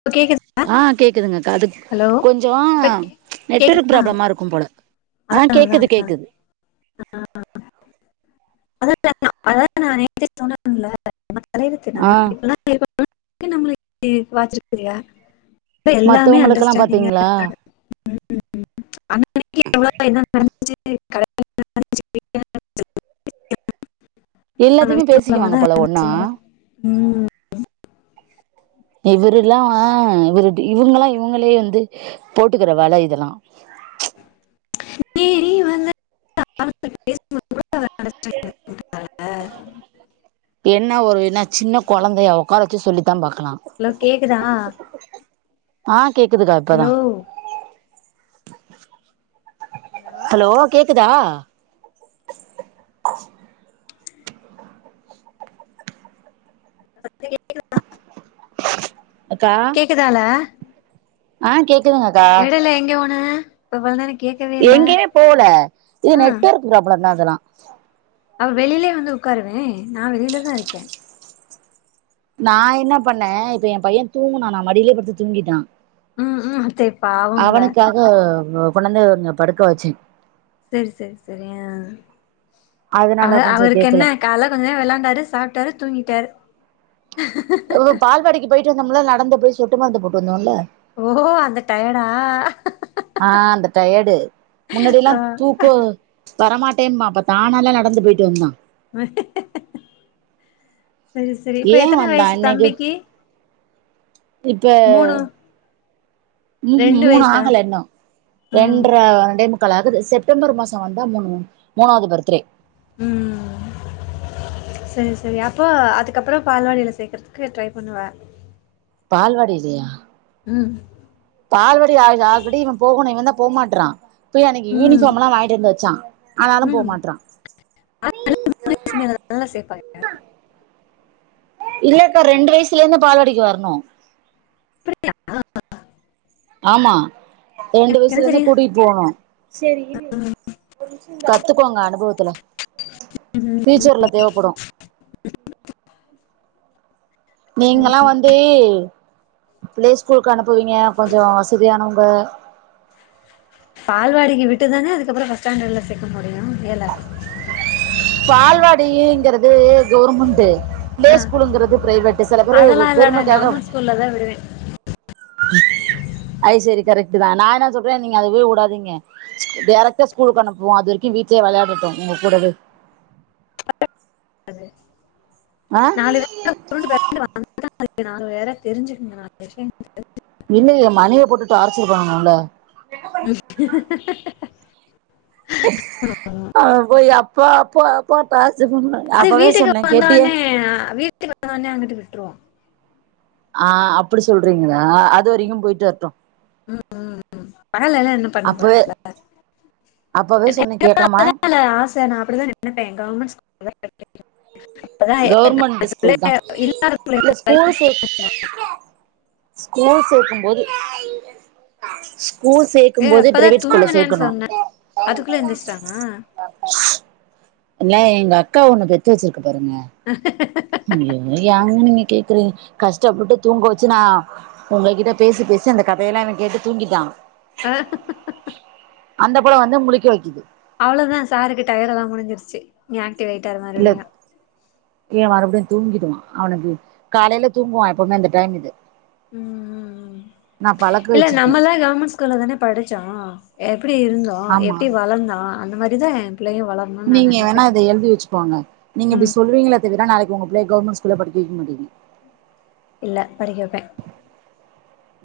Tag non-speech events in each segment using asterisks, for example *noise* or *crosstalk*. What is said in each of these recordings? இப்ப கேக்குது ஆ கேக்குதுங்கக்கா அது கொஞ்சோ இப்ப நெட்வொர்க் கேக்குதா ப்ராப்ளமா இருக்கும்போல ஆ அதா அதா கேக்குது அதா கேக்குது *inaudible* *inaudible* ஆ *inaudible* அப்டே எல்லாமே மத்தவங்களுக்கெல்லா அண்டஸ்டாண்டிங்கா பாத்தீங்களா இருக்காங்க *inaudible* *inaudible* நம்ம எல்லாத்தியுமே வீட்ல பேசிக்குவாங்க உள்ளவங்கதா போல எதுமே ஒன்னா சொல்ல மாட் ம் இவருல்லா இவரு இவங்களா இவங்களே வந்து போட்டுக்கிற வேல இதெல்லா நீ நீ *inaudible* அண்டர்ஸ்டாண்டிங் *unintelligible* இருக்கார்ல என்ன ஒரு இன்னா சின்ன ஹலோ கொழந்தய உக்கார வெச்சு சொல்லித்தா பாக்கலா ஹலோ கேக்குதா ஆ கேக்குதுதா இப்பதா ஹலோ ஹலோ ஓ கேக்குதா இப்ப கேக்குதா அக்கா கேக்குதால ஆ கேக்குதுங்கக்கா டைல எங்க போன இப்ப இவ்வள்நேர கேக்கவே எங்கேயு போல இது நெட்ஒர்க்கு ப்ராப்ளம்தா அதெல்லா அவ வெளிலே வந்து உக்காருவே நா வெளியிலதா இருக்கே நா என்ன பண்ணே இப்ப எ பையன் தூங்குனா நா மடியிலே படுத்து தூங்கிட்டா ம் ம் அத்தை பாவம்ல அவனுக்காக கொண்டொந்து படுக்க வெச்சே செரி செரி செரி ஆ அக அதனால கொஞ்சோ கேக்கல அவருக்கென்ன கால கொஞ்நேரோ விளாண்டாரு சாப்ட்டாரு தூங்கிட்டாரு ஓஹொஓ பால்வடிக்கு போய்ட்டு வந்தோம்ல நடந்து போய் சொட்டு ருந்து போட்டு வந்தோல ஓஹோஓ அந்த டயடா அந்த டயடு முன்னாடியில்லா ஆ தூக்கோ வரமாட்டேம்பா இப்ப தானாலே நடந்து போஅட்டு வந்தா செரி செரி இப்ப ஏ எத்தன வந்தா வயசு இன்னைக்கு தம்பிக்கு இப்ப மூணு ம் ம் ரெண்டு மூணு வயசா ஆகல இன்னு ம் ரெண்ட்டற ரெண்டே மு க்காலாகுது செப்டம்பர் மாசோ வந்தா மூணு மூணாவது பர்த்ரே ம் சரி சரி அப்போ அதுக்கப்பறோ பால்வாடில சேக்கறதுக்கு ட்ரை பண்ணுவ பால்வாடிலயா ம் பால்வடி ஆ ஆல்ரெடி இவே போகணு இவந்தா போ மாட்றா போய் அன்னக்கி ம் யூனிஃபார்ம்லா வாங்கிட்டுவந்து வெச்ச ஆனாலு போ மாட்றா *inaudible* மூணு வயசு மேல தான சேப்பாங்க இல்லக்கா ரெண்டு வயசுல இருந்து பால்வாடிக்கு வரணு அப்டியா ஆமா ரெண்டு வயசுல இருந்து சரி கூட்டிட்டு போனு கத்துக்கோங்க அனுபவத்துல பியூச்சர்ல தேவப்படு நீங்கல்லா வந்து பிளே ஸ்கூலுக்கு அனுப்புவீங்க கொஞ்சோ வசதியானவங்க பால்வாடிக்கு விட்டு தான அதுக்கப்பறோ ஃபர்ஸ்ட் ஸ்டாண்டர்ட்ல சேக்க முடியு ஏலா பால்வாடிங்கிறது கவுர்மெண்ட் பிளே ஆ ஸ்கூளுுங்கிறது பிரைவேட் சில பேரு அதெல்லா இல்ல நா பெருமைக்காக கவர்மெண்ட் ஸ்கூல்ல தா விடுவே அது செரி கரெக்ட் தா நா என்ன சொல்றே நீங்க அதுவே உடாதீங்க டேரெக்ட்டா ஸ்கூல்க்கு அனுப்புவோ அது வரைக்கு வீட்லயே விளையாடட்டு உங்க கூடவே ஆ நாலு பேரு கூட உருண்டு பெர ண்டு வந்தா அதுங்க நாலு பேற தெரிஞ்சுக்குங்க நாலு விஷயங்க இல்லயே மணிய போட்டு டார்ச்சர் பண்ணனுல்ல உம் *inaudible* அவே போய் அப்பா அப்பா அப்பா டார்ச்சர் பண்ணனு அது அப்பவே வீட்டுக்கு சொன்னே கேட்டியே வந்தோனே நீ வீட்டுக்கு வந்த ஒன்னே அங்கிட்டு விட்ருவோ ஆ அப்டி சொல்றீங்களா அது வரைக்கு போயிட்டு வரட்டு பகலல்லா என்ன பண்ண அப்பவே போறாங்க அப்பவே சொன்னே கேக்காம *inaudible* இல்ல இல்ல ஆஸ் சே நா அப்டிதா நின்னுட்டே கவர்மெண்ட் ஸ்கூல்ல இப்பதா *inaudible* கவர்மெண்ட் இல்லாத ஸ்கூல் தா புள்ளைய இல்ல போய் ஸ்கூல் சேக்கும்போது ஸ்கூல் ஏ சேக்கும் போதே இப்பதா பிரைவேட் ஸ்கூல்ல தூங்குனேன்னு சேக்கணு சொன்னே அதுக்குள்ள எந்திச்சிட்டானா *inaudible* இல்ல எங்க அக்கா ஒண்ணு பெத்து வச்சிருக்கு பாருங்க ஹ *inaudible* அய்யோ ஏங்க நீங்க கேக்குறீங்க கஷ்டப்பட்டு தூங்க வச்சு நா உங்ககிட்ட பேசி பேசி அந்த கதையெல்லா இவே கேட்டு தூங்கிட்டா ஆ அந்த புள்ள வந்து முழிக்க வைக்கிது அவ்ளோதா சாருக்கு டயடெல்லா முடிஞ்சுருச்சி இனி ஆக்டிவ் ஆயிட்டாரு மறுபடியு இவே மறுபடியு தூங்கிடுவா அவனுக்கு காலேல தூங்குவா எப்பவுமே அந்த டைம் இது ம் ம் ம் நா பழக்க இல்ல வச்சிருக்கே நம்மல்லா கவர்மெண்ட் ஸ்கூல்ல தான படிச்சோ எப்டி இருந்தோ ஆமா எப்டி வளந்தோ அந்த மாரிதா ஏ பிள்ளையு வளர் நீங்க வேணா அத எழுதி வச்சுக்கோங்க நீங்க இப்டி ம் சொல்வீங்களே தவிர நாளைக்கு உங்க புள்ளய கவர்மெண்ட் ஸ்கூல்ல படிக்க வெக்க மாட்டிங்க இல்ல படிக்க வப்பே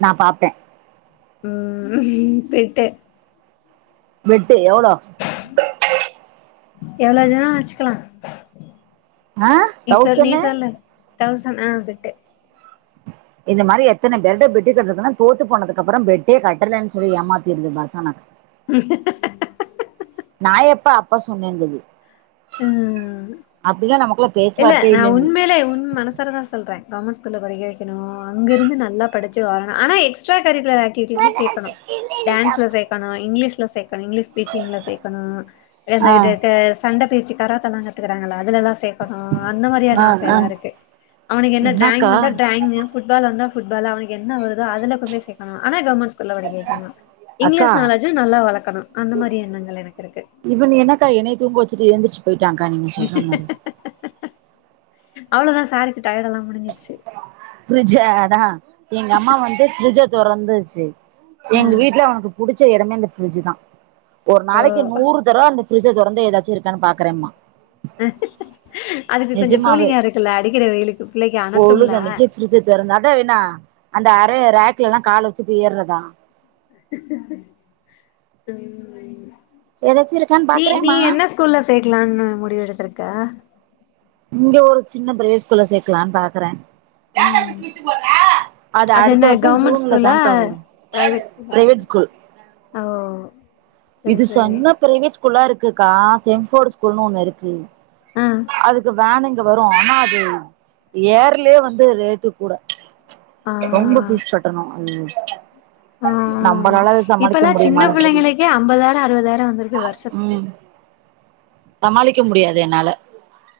நா பாப்பே ம் பெட்டு பெட்டு எவளோ எவளோ *unintelligible* வச்சுக்கலா ஆ நீ சொல் நீ தௌசண்னு சொல்லு தௌசண் ஆ பெட்டு இந்த மாறி எத்தன பேர்ட்ட பெட் கட்டரதுனா தோத்து போனதுக்கு அப்பறோ பெட்டே கட்டலன்னு சொல்லி ஏமாத்திருது *unintelligible* *inaudible* நா எப்ப அப்ப சொன்னேங்குது. ம் அப்டியே நமக்குள்ள இல்ல பேச்சுவார்த்தையே நா இல்லங்குது உண்மேலியே உண் மனசார தா சொன் சொல்றே கவர்மெண்ட் ஸ்கூல்ல படிக்க வைக்கணு அங்கிருந்து நல்லா படிச்சு வரணு ஆன எக்ஸ்ட்ரா கரிகுலர் ஆக்ட் டிவிடில சேக்கணு டான்ஸ்ல சேக் இப்ப நா இங்கிலீஷ்ல சேக்கணு இங்கிலீஷ் ஸ்பீச்சிங்ல சேக்கணு ஆ *unintelligible* சண்டைபயிற்சி கராத்தல்லா கத்துக்கறாங்கள அதலல்லா சேக் ஆ அந்த ஆ மாறியான ஆ ஆசையல்லா இருக்கு அவனுக்கு என்ன டிராயிங் என்னக்கா வந்தா டிராயிங்கு புட்பால் வந்தா புட்பாலு அவனுக்கு என்ன வருதோ அதுல கொண்டு போய் சேக்கனு ஆனா கவர்மெண்ட் ஸ்கூல்ல படிக்க வைக்கணு அக்கா இங்கிலீஷ் நாலேஜும் நல்லா வளக்கணு அந்த மாரி எண்ணங்கள் எனக்கு இருக்கு இவன் என்னக்கா என்னைய தூங்க வச்சிட்டு எந்திரிச்சு போயிட்டாக்கா நீங்க சொல்ற மாரி அவ்ளோதா சாருக்கு டயடெல்லா முடிஞ்சிருச்சு பிரிட்ஜ் அதா எங்க அம்மா வந்து பிரிட்ஜ தொறந்துருச்சு அ எங்க வீட்டுல அவனுக் புடிச்ச இடமே இந்த பிரிட்ஜ் தா ஒரு ஓ நாளைக்கு நூறு தரோ அந்த பிரிட்ஜை தொறந்து ஏதாச்சி இருக்கான்னு பாக்றேம்பா அதுக்கு கொஞ்சோ நிஜமாவே கூலிங்கா இருக்குல்ல அடிக்கிற வெயிலுக்கு பிள்ளைக்கு அனத்தும்ல பிரிட்ஜ திறந்து அதா என்னா அந்த அறைய ரேக்ளல்லா கால வச்சு போய் ஏர்றதா ஏதாச்சு இருக்கான்னு நீ நீ பாக்குறேம்மா என்ன ஸ் ஸ்கூல்ல சேக்கலானு முடிவு எடுத்திருக்க இங்க ஒரு சின்ன ப்ளே ஸ்கூல்ல சேர்க்கலான்னு பாக்கறே ம் அது அடுத்த அதென்ன வருஷோ கவர்மெண்ட் ஜூன்ல ஸ்கூலா தான்க்கா வரு பிரைவேட் ஸ்கூலா பிரைவேட் ஸ்கூல் ஓ செரி இது செரி சொந்த பிரைவேட் ஸ்கூல்லா இருக்குக்கா சென்ட்ஃபோர்டு ஸ்கூல்ன்னு ஒண்ணு இருக்கு ஆ அதுக்கு வேனு இங்க வரு ஆனா அது ஏர்லயே வந்து ரேட்டு கூட ஆ ரொம்ப பீஸ் கட்டணு ம் ம் ம் ம் இப்பெல்லா சின்ன முடியுமானு தெரில பிள்ளைங்களுக்கே ஐம்பதாயிரோ அறுபதாயிரோ வந்துருது வருஷ ம் சமாளிக்க முடியாது என்னால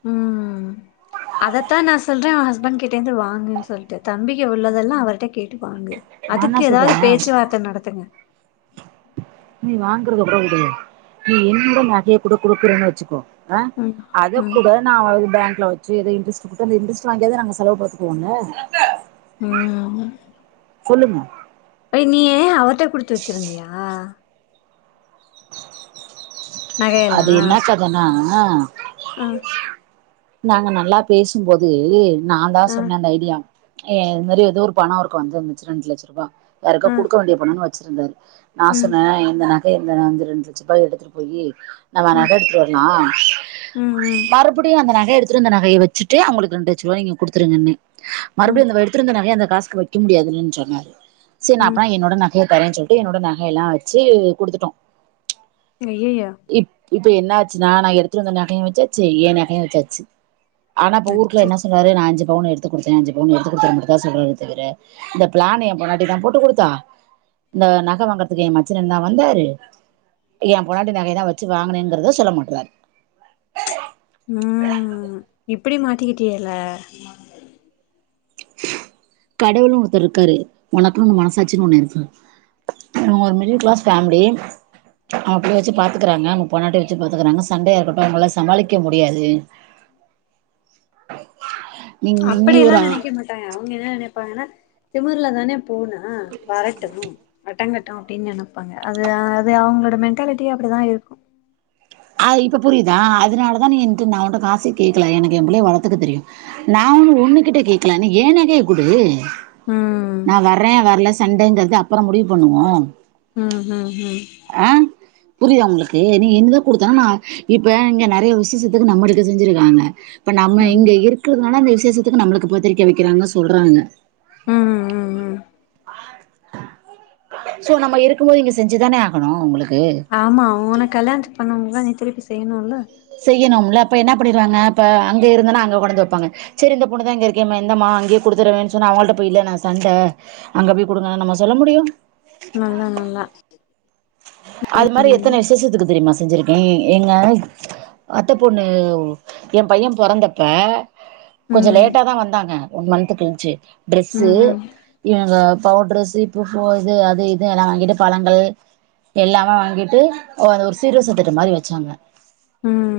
ம் அதத்தா நா சொல்றே ஹஸ்பண்ட் கிட்டே இருந்து வாங்குன்னு சொல்லிட்டு தம்பி உள்ளதெல்லா அவர்கிட்ட கே ட்டு வாங்கு நா என்ன அதுக்கு ஏதாவது சொல்றே பேச்சுவார்த்த நடத்துங்க நீ வாங்கறது கூட விடயு நீ என்னோட நகைய கூட கொடுக்குறேன்னு வச்சுக்கோ ஆ ம் அத ம் கூட நா அது பேங்க்ல வச்சு ஏதோ இன்ட்ரெஸ்ட் குடுத் அந்த இன்ட்ரெஸ்ட் வாங்கியே நாங்க செலவுப்படுத்துவாங்க ம் ம் சொல்லுங்க அய் நீ ஏ அவர்ட குடுத்து வச்சிருந்தியா நகையெல்லா அது என்ன கதனா ஆ நாங்க நல்லா பேசும்போது நா தா ஆ சொன்னல அந்த ஐடியா ஏ இந்த மாறி ஏதோ ஒரு பண இருக்கு அஞ்சு லட்ச ரெண்டு லட்ச ரூபா யாருக்கோ ஆ குடுக்க வேண்டிய பணன்னு வச்சிருந்தாரு நா ம் சொன்ன எ இந்த நகை இந்தஞ்ச ரெண்டு லட்ச ரூபாய் எடுத்துட்டு போய் அந்த நக ம் எடுத்துட்டு ஆ ம் ம் மறுபடியு அந்த நகை எடுத்துட்டு வந்த நகையை வச்சிட்டு அவங்களுக்கு ரெண்டு லட்ச ரூபாய நீங்க குடுத்துருங்கன்னு மறுபடியு ம் அந்த எடுத்துட்டு வந்த நகைய அந்த காசுக்கு வைக்க முடியாதுன்னு சொன்னாரு சரி நா ம் அப்பனா என்னோட நகைய தர சொ என்னோட நகையெல்லா வச்சு கொடுத்துட்டோ அய்யய்யோ இ இப்ப என்ன ஆச்சு நா நா எடுத்துட்டு வந்த நகையு வச்சாச்சு எய நககையு வச்சாச்சு ஆனா இப்ப ஊருகுள்ள அச்சோ என்ன சொல்றரு நா அஞ்சு‌ பவுனு எடுத்து குடுத்த அஞ்சு பவுனு எடுத்து கொடுத்தத்துன் மட்டுதா சொல்றாரு தவிர இந்த பிளான எய பொன்னாட்டி தா போட்டு கொடுத்தா இந்த நக வாங்குறதுக்கு எய மச்சன தா வந்தாரு எய பொன்னாடி நக தா வச் சி வாங்கினேங்கரத சொல்ல மாற்றாரு ம் இப்டி மாட்டிக்கிட்டியல்ல கடவுள்ன்னு ஒருத்தர் இருக்காரு உனக்குன்னு மனசாச்சின்னு ஒண்ணு இருக் ஒரு மிடில் கிளாஸ் ஃபமிலி அவ அப்டி வச்சு பாத்துக்கறாங்கங்க பொனாட்டி வச்சு பாத்துக்கறாங்க சண்டயா இருக்கட்டும் அவங்கள சமாளிக்க முடியாது நீங்க அப்படியெல்லா *unintelligible* நெனைக்க அவங்க என்ன நினைப்பாங்கன்னா திமர்ல தான பூனா வரட்டும் அடங்கட் அப்டின்னு நினைப்பாங்க அது அது அவங்களோட மென்ண்டாலிட்டி அப்டிதா இருக்கும் அ இப்ப புரியுதா அதனால தா நீ எனட்டு நா உ்கிட்ட காசே கேட்கல எனக்கு எய பிள்ளய வளத்துக்க தெரியு நா ஒண்ணு ஒண்ணு கிட்ட கேட்கல நீ எய நகய கொடு ம் நா வர்ற வரல சண்டங்கிறது அப்பற முடிவு பண்ணுவோ ம் ம் ம் ஆ புரியுதா உங்களுக்கு நீ எங்க கொடுத்தா நா இப்ப இங்க நெறைய விசேஷத்துக்கு நம்மளுக்கு செஞ்சிருக்காங்க இ நம்ம ம் இங்க இரு இருக்கிறதுனால விசேசத்துக்கு நம்மளுக்கு பத்திரிக்க வைக்குறாங்க சொல்றாங்க ம் ம் ம் சோ நம்ம இருக்கும் போது இங்க செஞ்சுதானே ஆகணு உங்களுக்கு ஆமா உனக்கு கல்யாணத்து பண்ணவங்களுக்கு எல்லா நீ திருப்பி செய்யணும்ல செய்யணும்ல அப்ப என்ன பண்ணிருவாங்க அப்ப அங்க இருந்தனா அங்க கொடந்து வைப்பாங்க சரி இந்த பொண்ணு தா இங்க இருக்கே சரி இந்தம்மா அங்கேயே கொடுத்துருறவன்னு சொன்னா அவங்கள் கிட்ட போய் இல்ல நா சண்ட அங்க பொய்குடுங்கன்னா நம்ம சொல்ல முடியு நல்லா நல்லா அது மாதிரி எத்தன விசேஷத்துக்கு தெரிமா செஞ்சிருக்க எங்க அத்த பொண்ணு எய பைய பொறந்தப்ப கொஞ்சோ ம் லேட்டா தா வந்தாங்க ஒன் மன்த் கழ்ச்சு ட்ரெஸ்ஸு ம் ம் இவுங்க பவுட்ரு சீப்பு ஃபோ இது அது இது எல்லா வாங்கிட்டு பழங்கள் எல்லாமே வாங்கிட்டு ஒரு ஒரு சீர்வர்ச தட்டு மாரி வச்சாங்க ம்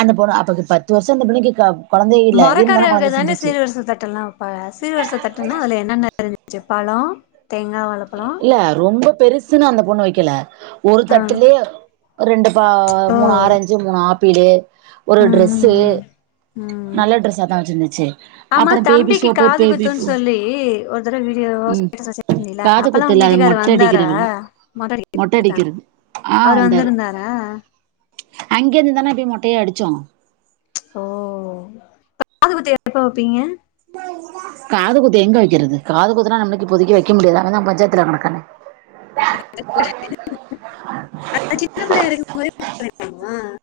அந்த பொண்ணு அப்பக்கு பத்து வர்ஷோ அந்த பிள்ளக்கு க கொழந்தையே இல்ல இருந்தாலும் மரக்கரவுக கொழந்த தான செஞ்சுச்சு சீர்வர்ச தட்டெல்லா பாக சீர்வரிச தட்டுனா அதுல என்னென்ன இருந்துச்சு பழோ தேங்கா வாழ பழோ இல்ல ரொம்ப பெருசுன்னு அந்த பொண்ணு வெக்கல ஒரு ஆ தட்டுலு ரெண்டு பா மூணு ஓ ஆரஞ்சு மூணு ஆப்பிளு ஒரு ம் ட்ரெஸ்ஸு ம் ம் ம் நல்ல ட்ரெஸாதா வெச்சுருந்துச்சு ஆமா அப்றோ பேபி சோப்பு பேபி எத்தன வீடியோவா ம் *unintelligible* தெரில காது அப்பலா குத்து உங் இல்ல அது வீட்டுக்கரு மொட்டை வந்தார அடிக்கிறதுல மொட்ட மொட்டை அடிக்கறதுக்குதா அடிக்கிறது ஆ அவரு வந்தாரு வந்திருந்தாரா அங்க இருந்துதான அப்டியே மொட்டையே அடிச்சோ ஓ காதுகுத்து எப்பா வெப்பீங்க காது குத்து எங்க வெக்கறது காது குத்தலா நம்ளுக்கு இப்போதைக்கி வைக்க முடியாது அனதா பஞ்சாயத்துல கணக்கான *unintelligible* சின்ன பிள்ளயாருக்கு போதே *unintelligible*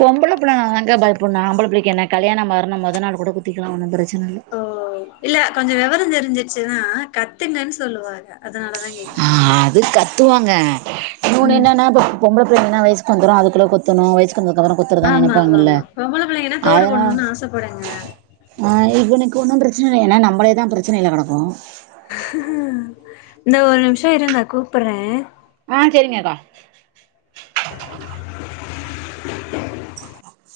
பொம்பள புள்ளனாதாங்க பயப்புட்ணு ஆம்பள புள்ளைக்கு என்ன கல்யாண மறுணா மொத நாள் கூட குத்திக்கலா ஒன்னு ப்ரச்சன இல்ல ஓ இல்ல கொஞ்சோ வெவரோ தெரிஞ்சிச்சுன்னா கத்துங்கன் சொல்லுவாங்க அதுனாலதாங்க ஆ அதுக்கத்துவாங்க இன்னொன்னு ம் என்னன்னா இப்ப பொம்பள புள்ளைங்கனா வய்சுக்கு வந்துரு அதுக்குள்ள குத்தனு வய்சு வந்ததுக்கப்றோ குத்தரதா ஆமா ஆமா நெனப்பாங்கள்ல ஆமா பொம்பள பிள்ளைங்கன்னா தோடு அதனா போடணுன்னு ஆசப்படுங்க ஆ இவுனுக்கு ஒன்னு ப்ரச்சன இல்ல எனா நம்ளேதா ப்ரச்சனைல கடக்கறோ இந்த ஒரு நிம்ஷோ இருங்க கூப்பற்றே ஆ செரிங்கக்கா